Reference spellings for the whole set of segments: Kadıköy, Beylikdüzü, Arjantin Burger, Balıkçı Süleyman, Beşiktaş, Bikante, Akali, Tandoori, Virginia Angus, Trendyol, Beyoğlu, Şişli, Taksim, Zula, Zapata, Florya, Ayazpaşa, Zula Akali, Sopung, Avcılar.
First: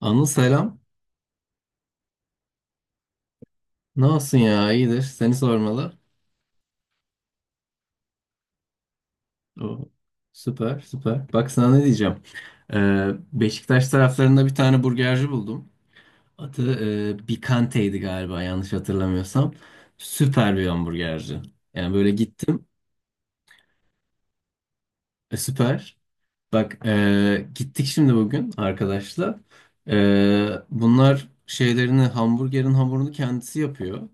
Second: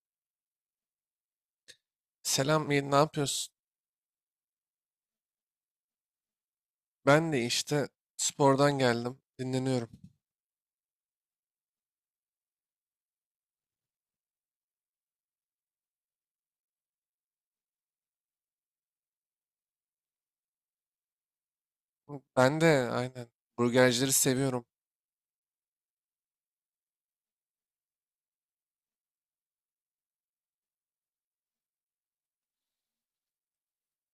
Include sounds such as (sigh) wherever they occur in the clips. Anıl selam. Selam, iyi, ne yapıyorsun? Ne olsun ya iyidir. Seni sormalı. Ben de işte spordan geldim, O, dinleniyorum. süper süper. Bak sana ne diyeceğim. Beşiktaş taraflarında bir tane burgerci buldum. Adı Bikante'ydi galiba yanlış hatırlamıyorsam. Süper bir hamburgerci. Yani böyle Ben gittim. de aynen burgercileri seviyorum. Süper. Bak gittik şimdi bugün arkadaşla. Bunlar şeylerini hamburgerin hamurunu kendisi yapıyor.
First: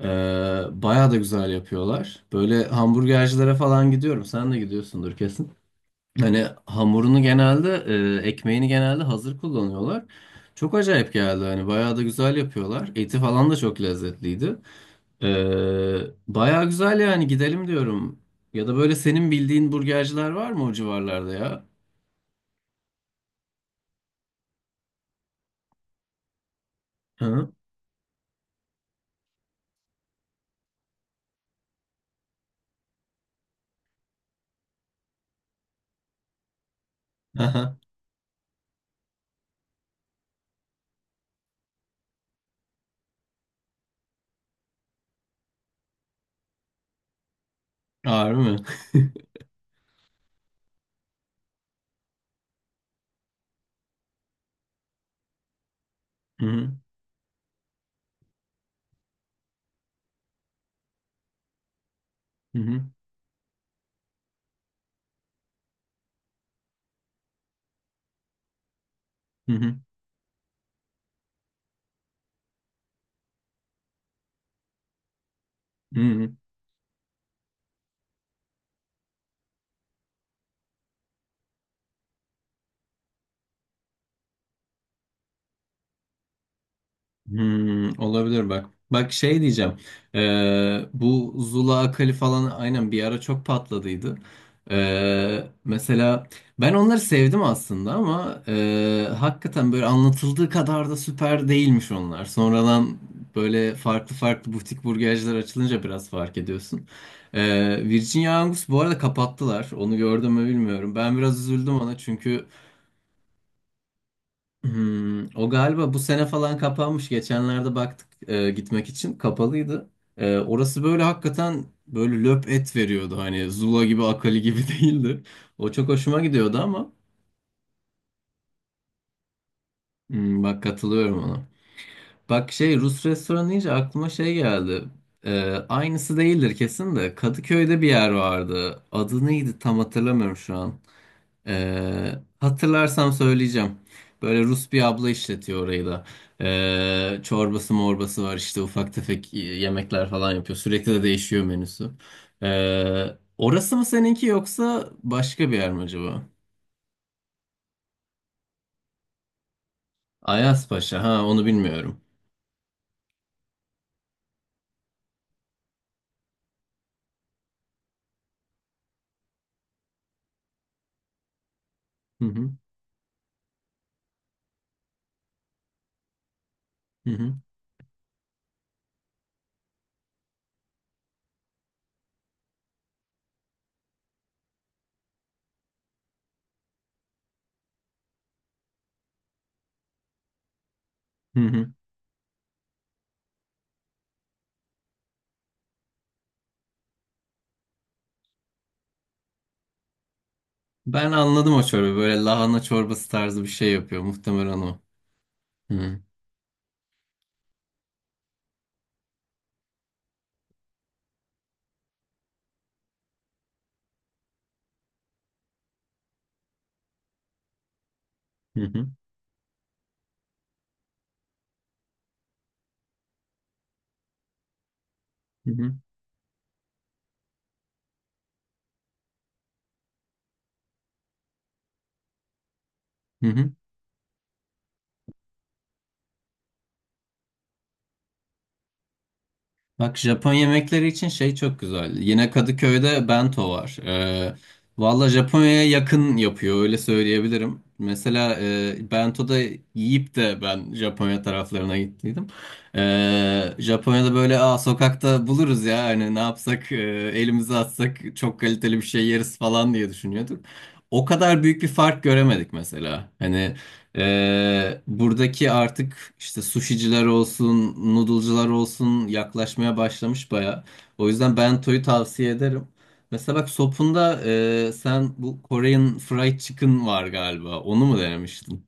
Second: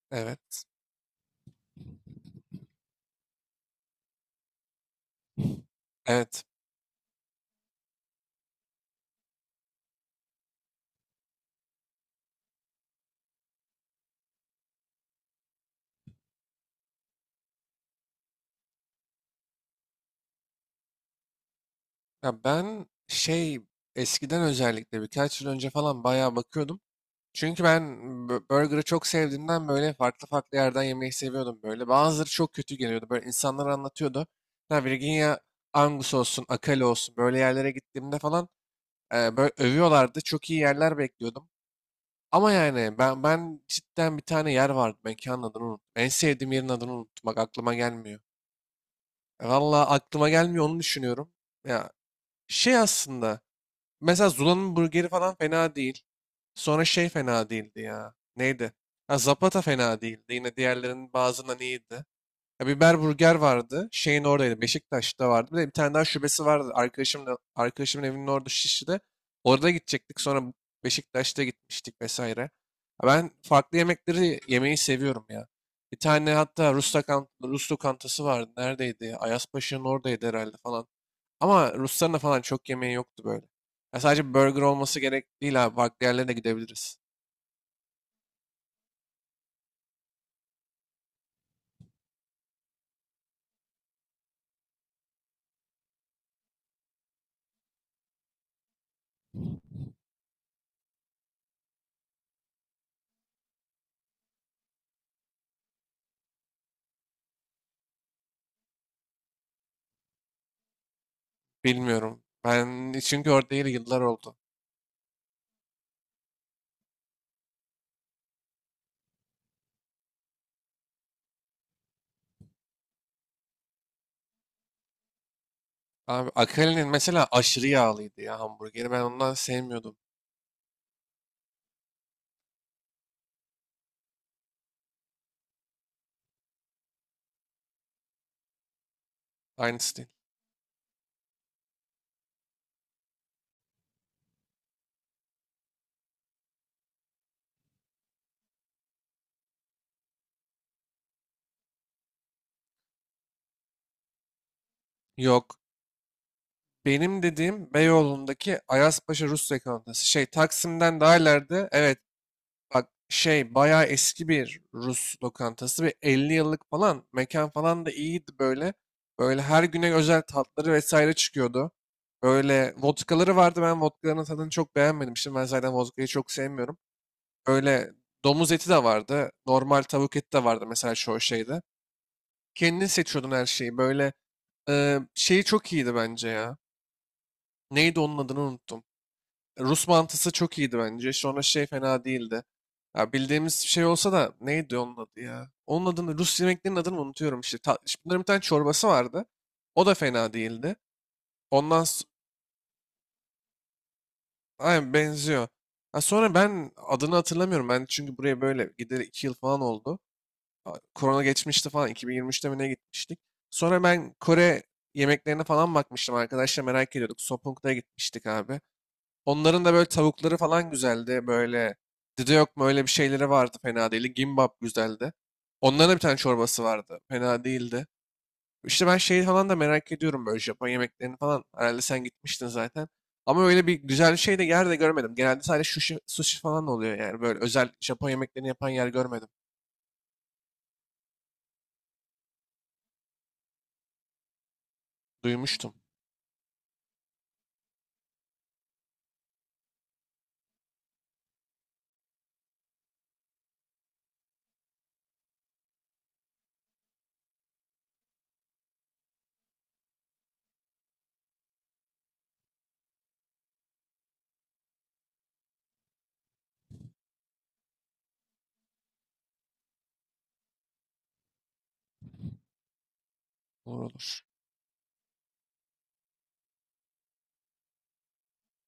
Ee, Evet, Bayağı da güzel yapıyorlar. Böyle hamburgercilere falan gidiyorum. Sen de gidiyorsundur kesin. Hani evet. hamurunu genelde, ekmeğini genelde hazır kullanıyorlar. Çok acayip geldi hani bayağı da güzel yapıyorlar. Eti falan da çok lezzetliydi. Ee, Bayağı güzel yani gidelim diyorum. Ya da böyle senin bildiğin burgerciler var mı o civarlarda ya? Ya ben şey eskiden özellikle birkaç yıl önce falan bayağı bakıyordum. Hı? Çünkü ben burgerı çok sevdiğimden böyle farklı farklı yerden yemeyi seviyordum böyle. Bazıları çok kötü geliyordu. Böyle insanlar anlatıyordu. Ya Virginia Angus olsun, Akali olsun böyle yerlere Aha. gittiğimde falan böyle övüyorlardı. Çok iyi yerler bekliyordum. Ama yani ben cidden bir tane yer vardı. Mekanın adını unuttum. En sevdiğim yerin adını unuttum. Bak aklıma gelmiyor. Ağır mı? (laughs) Vallahi aklıma gelmiyor onu düşünüyorum. Ya şey aslında. Mesela Zula'nın burgeri falan fena değil. Hı hı. Sonra şey fena değildi ya. Neydi? Ha, Zapata fena değildi. Yine diğerlerinin bazılarından iyiydi. Hı Ya hı. biber burger vardı. Şeyin oradaydı. Beşiktaş'ta vardı. Bir de bir tane daha şubesi vardı. Arkadaşımın evinin orada Şişli'de. Hı Orada hı. gidecektik. Sonra Beşiktaş'ta gitmiştik vesaire. Ya ben farklı yemekleri yemeyi seviyorum ya. Bir Hı hı. tane hatta Rus, Rus lokantası vardı. Neredeydi? Ayazpaşa'nın oradaydı herhalde falan. Ama Rusların da falan çok yemeği yoktu böyle. Ya sadece burger olması gerek değil abi. Farklı yerlere de gidebiliriz. Hmm, olabilir bak. Bak şey diyeceğim. Bu Zula Akali falan aynen bir ara çok patladıydı. Mesela ben onları sevdim aslında ama hakikaten böyle anlatıldığı kadar da süper değilmiş onlar. Sonradan böyle farklı farklı butik burgerciler açılınca biraz fark ediyorsun. Virginia Angus bu arada kapattılar. Onu gördüm mü bilmiyorum. Ben biraz üzüldüm ona Bilmiyorum. çünkü Ben çünkü orada değil yıllar oldu. hmm, o galiba bu sene falan kapanmış. Geçenlerde baktık gitmek için kapalıydı. Orası böyle hakikaten böyle löp et veriyordu. Hani Zula gibi Akali gibi (laughs) değildi. O çok hoşuma Abi gidiyordu Akali'nin ama mesela aşırı yağlıydı ya hamburgeri. Ben ondan sevmiyordum. hmm, bak katılıyorum ona. Bak şey Rus restoranı deyince aklıma şey geldi. E, Aynısı değildir kesin de Kadıköy'de bir yer vardı. Adı neydi tam Aynısı değil. hatırlamıyorum şu an. Ee, Hatırlarsam söyleyeceğim. Böyle Rus bir abla işletiyor orayı da. Çorbası morbası var işte ufak tefek yemekler falan yapıyor. Sürekli de değişiyor menüsü. Ee, Orası mı seninki yoksa başka bir Yok. yer mi acaba? Benim dediğim Beyoğlu'ndaki Ayazpaşa Rus lokantası. Şey Taksim'den Ayazpaşa daha ha onu ileride. Evet. bilmiyorum. Bak şey bayağı eski bir Rus lokantası. Bir 50 yıllık falan. Mekan falan da iyiydi böyle. Böyle her güne özel tatları vesaire çıkıyordu. Hı hı, Böyle vodkaları vardı. Ben vodkaların tadını çok beğenmedim. Şimdi ben zaten vodkayı çok sevmiyorum. hı hı, Böyle domuz eti de vardı. Normal tavuk eti de vardı mesela şu şeyde. Kendin seçiyordun her şeyi. Böyle şeyi çok iyiydi bence ya. Neydi onun adını unuttum. Rus mantısı çok iyiydi bence. hı Sonra şey hı. fena değildi. Ya bildiğimiz bir şey olsa da neydi onun adı ya? Onun adını Rus yemeklerinin adını unutuyorum işte. Ta, işte bunların bir tane çorbası vardı. O da fena değildi. Ben anladım o Ondan çorbayı. s- Böyle lahana çorbası tarzı bir şey yapıyor. Muhtemelen o. aynen benziyor. Hı hı, Ha, sonra ben adını hatırlamıyorum. Ben çünkü buraya böyle gideli 2 yıl falan oldu. Korona geçmişti falan 2023'te mi ne gitmiştik. Sonra ben Kore yemeklerine falan bakmıştım, arkadaşlar merak ediyorduk. Sopung'da gitmiştik hı abi. hı, Onların da böyle tavukları falan güzeldi. Böyle dide yok mu öyle bir şeyleri vardı fena değildi. Gimbap güzeldi. hı hı, Onların da bir tane çorbası vardı. Fena değildi. İşte ben şeyi falan da merak ediyorum böyle Japon yemeklerini falan. Herhalde sen gitmiştin zaten. hı Ama hı. öyle bir güzel şey de yer de görmedim. Genelde sadece sushi, sushi falan oluyor yani. Böyle özel Japon yemeklerini yapan yer görmedim. Bak Japon yemekleri için şey çok güzel. Yine Kadıköy'de bento var. Valla Japonya'ya Duymuştum. yakın yapıyor öyle söyleyebilirim. Mesela bento'da yiyip de ben Japonya taraflarına gittiydim. Japonya'da böyle aa, sokakta buluruz ya hani ne yapsak elimizi atsak çok kaliteli bir şey yeriz falan diye düşünüyorduk. O kadar büyük bir fark göremedik mesela. Hani buradaki artık işte sushiciler olsun, noodle'cılar olsun yaklaşmaya başlamış baya. O yüzden bento'yu tavsiye ederim. Mesela bak Olur sopunda olur. Sen bu Korean fried chicken var galiba. Onu mu denemiştin?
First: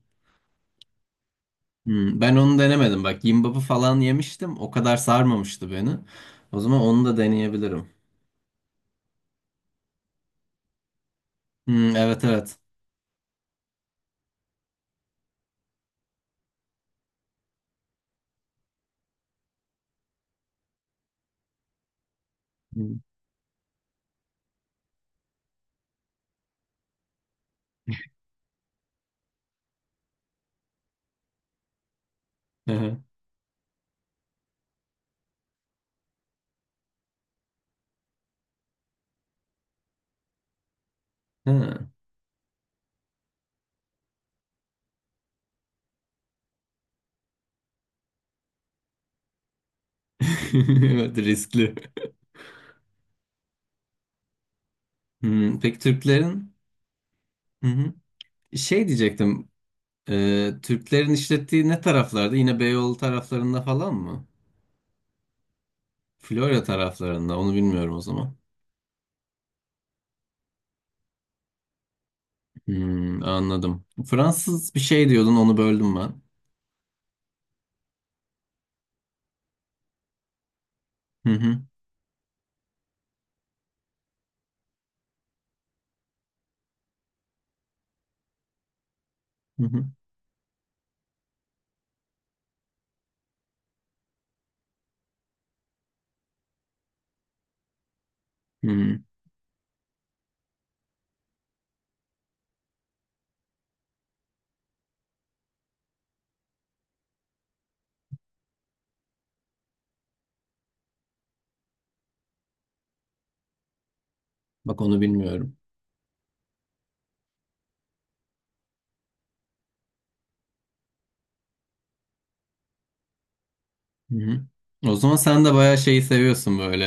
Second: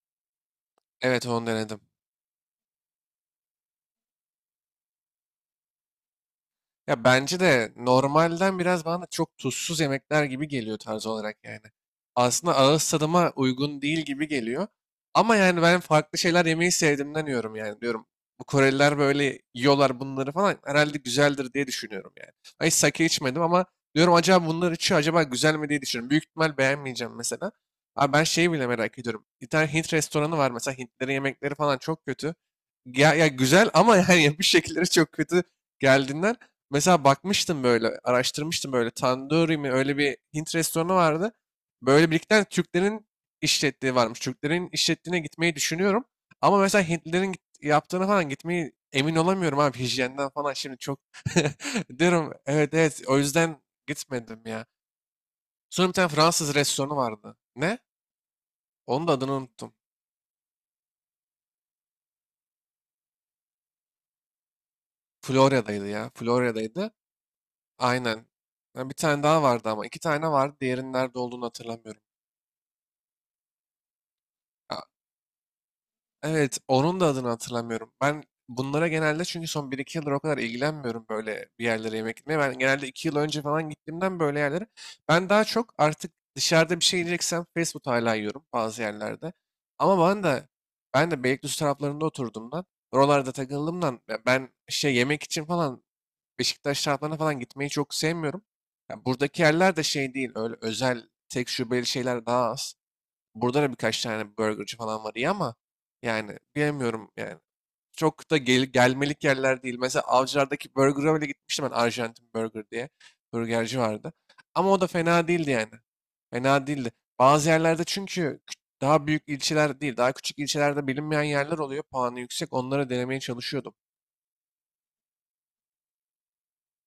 Evet onu denedim. Hmm, ben onu denemedim. Bak gimbap'ı falan yemiştim. O kadar sarmamıştı beni. O zaman onu Ya da bence de deneyebilirim. normalden biraz bana çok tuzsuz yemekler gibi geliyor tarz olarak yani. Hmm, evet Aslında evet. ağız tadıma uygun değil gibi geliyor. Ama yani ben farklı şeyler yemeyi sevdiğimden yiyorum yani diyorum. Bu Koreliler böyle yiyorlar bunları falan herhalde güzeldir diye düşünüyorum yani. Ben hiç Hmm. sake içmedim ama diyorum acaba bunlar içiyor acaba güzel mi diye düşünüyorum. Büyük ihtimal beğenmeyeceğim mesela. Abi ben şeyi bile merak ediyorum. Bir tane Hint restoranı var mesela, Hintlerin yemekleri falan çok kötü. Hı hı. Ya, ya güzel ama (laughs) yani yapış şekilleri çok kötü geldiğinden. Mesela bakmıştım böyle, araştırmıştım böyle. Tandoori mi öyle bir Hint restoranı vardı. Hı. Böyle birlikte Türklerin işlettiği varmış. Türklerin işlettiğine gitmeyi düşünüyorum. Ama mesela Hintlilerin yaptığına falan gitmeyi emin olamıyorum abi. Hijyenden falan şimdi (laughs) çok Evet riskli. (laughs) diyorum. Evet evet o yüzden gitmedim ya. Hmm, peki Sonra bir tane Türklerin? Fransız restoranı vardı. Hı Ne? hı. Şey Onun da adını diyecektim. unuttum. Türklerin işlettiği ne taraflarda? Yine Beyoğlu taraflarında falan mı? Florya'daydı ya. Florya Florya'daydı. taraflarında. Onu bilmiyorum o Aynen. zaman. Ha, bir tane daha vardı ama. İki tane vardı. Diğerinin nerede olduğunu hatırlamıyorum. Hmm, anladım. Fransız bir şey diyordun, onu böldüm ben. Evet, onun da adını hatırlamıyorum. Ben bunlara genelde çünkü son bir iki yıldır o kadar ilgilenmiyorum Hı böyle hı, bir yerlere yemek gitmeye. Ben genelde 2 yıl önce falan gittiğimden böyle yerlere. Ben daha çok artık dışarıda bir şey yiyeceksem fast food hala yiyorum bazı yerlerde. hı hı, Ama ben de Beylikdüzü taraflarında oturduğumdan, oralarda takıldığımdan ya ben şey yemek için falan Beşiktaş taraflarına falan gitmeyi çok sevmiyorum. hı. Hı. Ya buradaki yerler de şey değil, öyle özel tek şubeli şeyler daha az. Burada da birkaç tane burgerci falan var iyi ama yani bilemiyorum yani. Çok da gelmelik yerler değil. Mesela Avcılar'daki burger'a bile gitmiştim ben, Arjantin Burger diye. Burgerci vardı. Ama Bak o da onu fena değildi bilmiyorum. yani. Fena değildi. Bazı yerlerde çünkü daha büyük ilçeler değil, daha küçük ilçelerde bilinmeyen yerler oluyor. Puanı yüksek. Onları denemeye çalışıyordum. Hı hı. O zaman sen de bayağı şeyi seviyorsun böyle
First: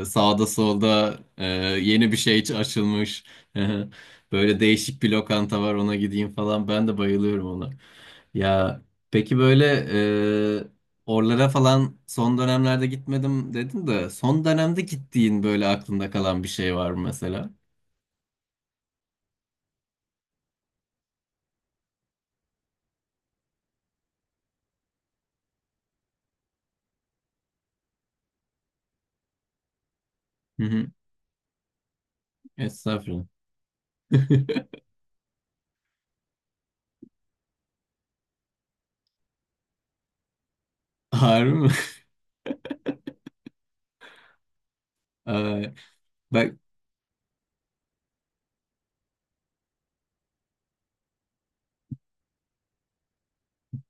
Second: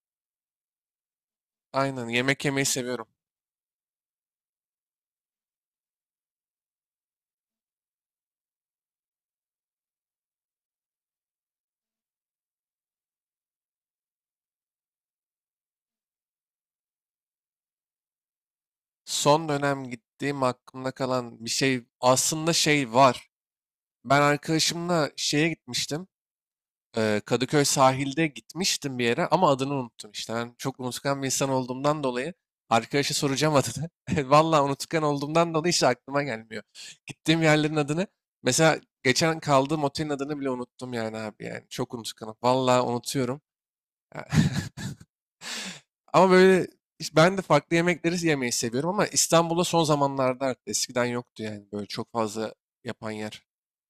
sağda solda Aynen yeni bir şey yemek yemeyi seviyorum. açılmış. (laughs) Böyle değişik bir lokanta var ona gideyim falan. Ben de bayılıyorum ona. Ya peki böyle e, oralara falan son dönemlerde gitmedim dedin de son dönemde gittiğin böyle aklında kalan bir şey var mı mesela? Son dönem gittiğim aklımda kalan bir şey aslında şey var. Ben arkadaşımla şeye gitmiştim. Kadıköy sahilde gitmiştim bir yere ama adını unuttum işte. Ben Hı çok hı. unutkan bir insan olduğumdan dolayı arkadaşa Estağfurullah. soracağım adını. (laughs) Vallahi (laughs) unutkan olduğumdan dolayı hiç aklıma gelmiyor. Gittiğim yerlerin adını. Mesela geçen kaldığım otelin adını bile unuttum yani abi Harbi yani. mi? Çok unutkanım. Vallahi unutuyorum. (laughs) (laughs) Ay, Ama bak böyle işte ben de farklı yemekleri yemeyi seviyorum ama İstanbul'da son zamanlarda arttı. Eskiden yoktu yani böyle çok fazla yapan yer.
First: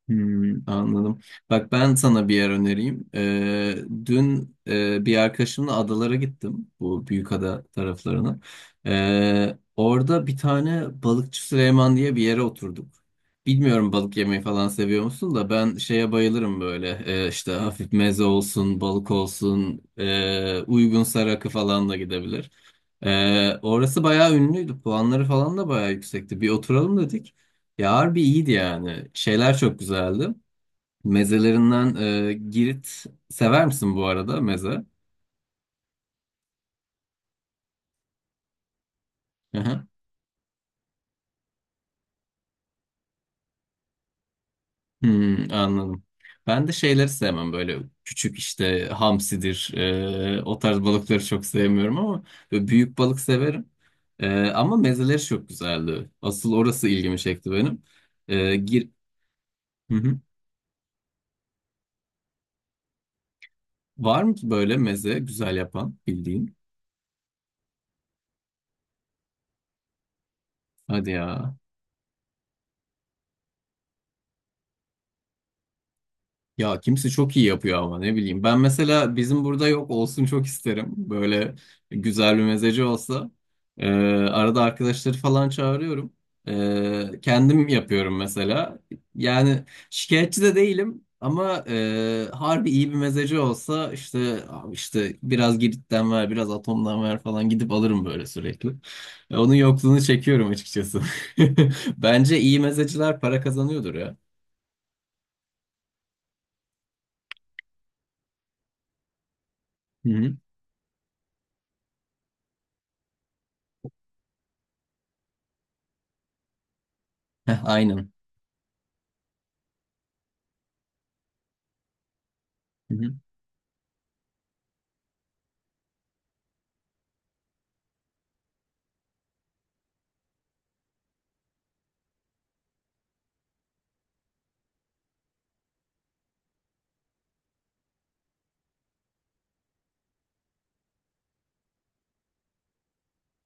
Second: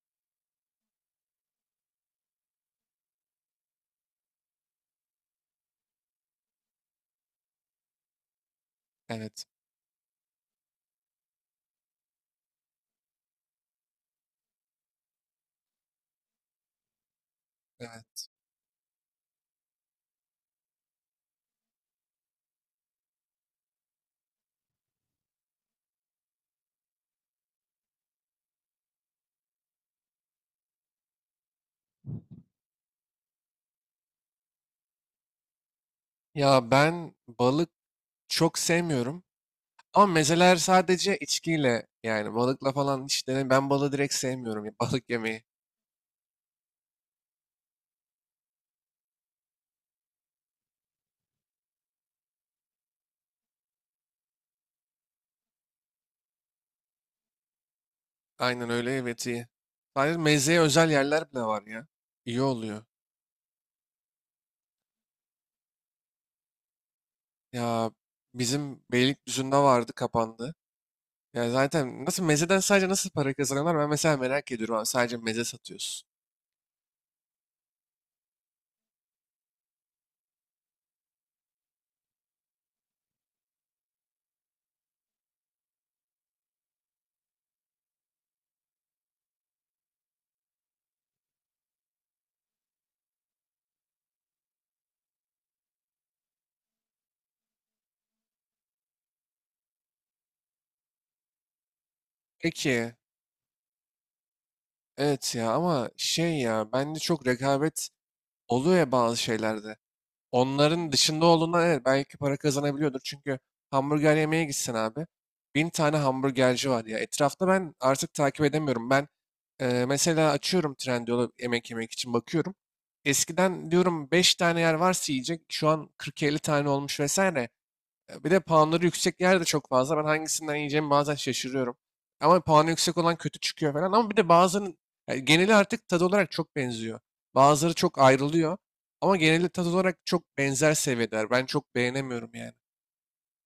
hmm, anladım. Bak ben sana bir yer önereyim. Dün bir arkadaşımla adalara gittim. Bu Büyükada taraflarına. Evet. Orada bir tane Balıkçı Süleyman diye bir yere oturduk. Bilmiyorum balık yemeyi falan seviyor musun da ben şeye bayılırım böyle. İşte hafif meze Evet. olsun, balık olsun, uygunsa rakı falan da gidebilir. Orası bayağı ünlüydü. Puanları falan da bayağı yüksekti. Bir oturalım dedik. Ya harbi iyiydi yani. Şeyler çok güzeldi. Mezelerinden Girit sever misin bu arada meze? Ya ben balık çok sevmiyorum. Hı hı. Ama mezeler sadece içkiyle, yani balıkla falan hiç denem. Ben balığı direkt sevmiyorum ya (laughs) balık yemeyi. Hmm, anladım. Ben de şeyleri sevmem böyle küçük işte hamsidir o tarz balıkları çok sevmiyorum ama böyle büyük balık severim. Ama mezeleri çok güzeldi. Asıl orası ilgimi çekti benim. E, Aynen gir... öyle, evet, iyi. Hı Sadece hı. mezeye özel yerler bile var ya. İyi oluyor. Var mı ki böyle meze güzel yapan bildiğin? Ya bizim Beylikdüzü'nde vardı, kapandı. Hadi Ya ya. zaten nasıl mezeden sadece nasıl para kazanıyorlar ben mesela merak ediyorum. Abi, sadece meze satıyorsun. Ya kimse çok iyi yapıyor ama ne bileyim. Ben mesela bizim burada yok olsun çok isterim. Böyle güzel bir mezeci olsa. Ee, Arada arkadaşları falan çağırıyorum. Kendim yapıyorum mesela. Yani şikayetçi de değilim ama harbi iyi bir mezeci olsa işte abi işte biraz Girit'ten ver, biraz Atom'dan ver falan gidip alırım böyle sürekli. Onun yokluğunu çekiyorum açıkçası. (laughs) Bence iyi Peki mezeciler para kazanıyordur ya. evet ya ama şey ya bence çok rekabet oluyor ya bazı şeylerde. Hı hı. Onların dışında olduğundan evet belki para kazanabiliyordur. Çünkü hamburger yemeye gitsen abi. Bin tane hamburgerci var ya. Etrafta Heh, ben aynen. artık takip edemiyorum. Ben mesela açıyorum Trendyol'u yemek yemek için bakıyorum. Eskiden diyorum 5 tane yer varsa yiyecek. Şu an 40-50 tane olmuş vesaire. Bir de puanları yüksek yer de çok fazla. Ben hangisinden yiyeceğimi bazen şaşırıyorum. Ama puanı yüksek olan kötü çıkıyor falan. Ama bir de bazının yani geneli artık tadı olarak çok benziyor. Bazıları çok ayrılıyor. Ama geneli tadı olarak çok benzer seviyeler. Ben çok beğenemiyorum yani.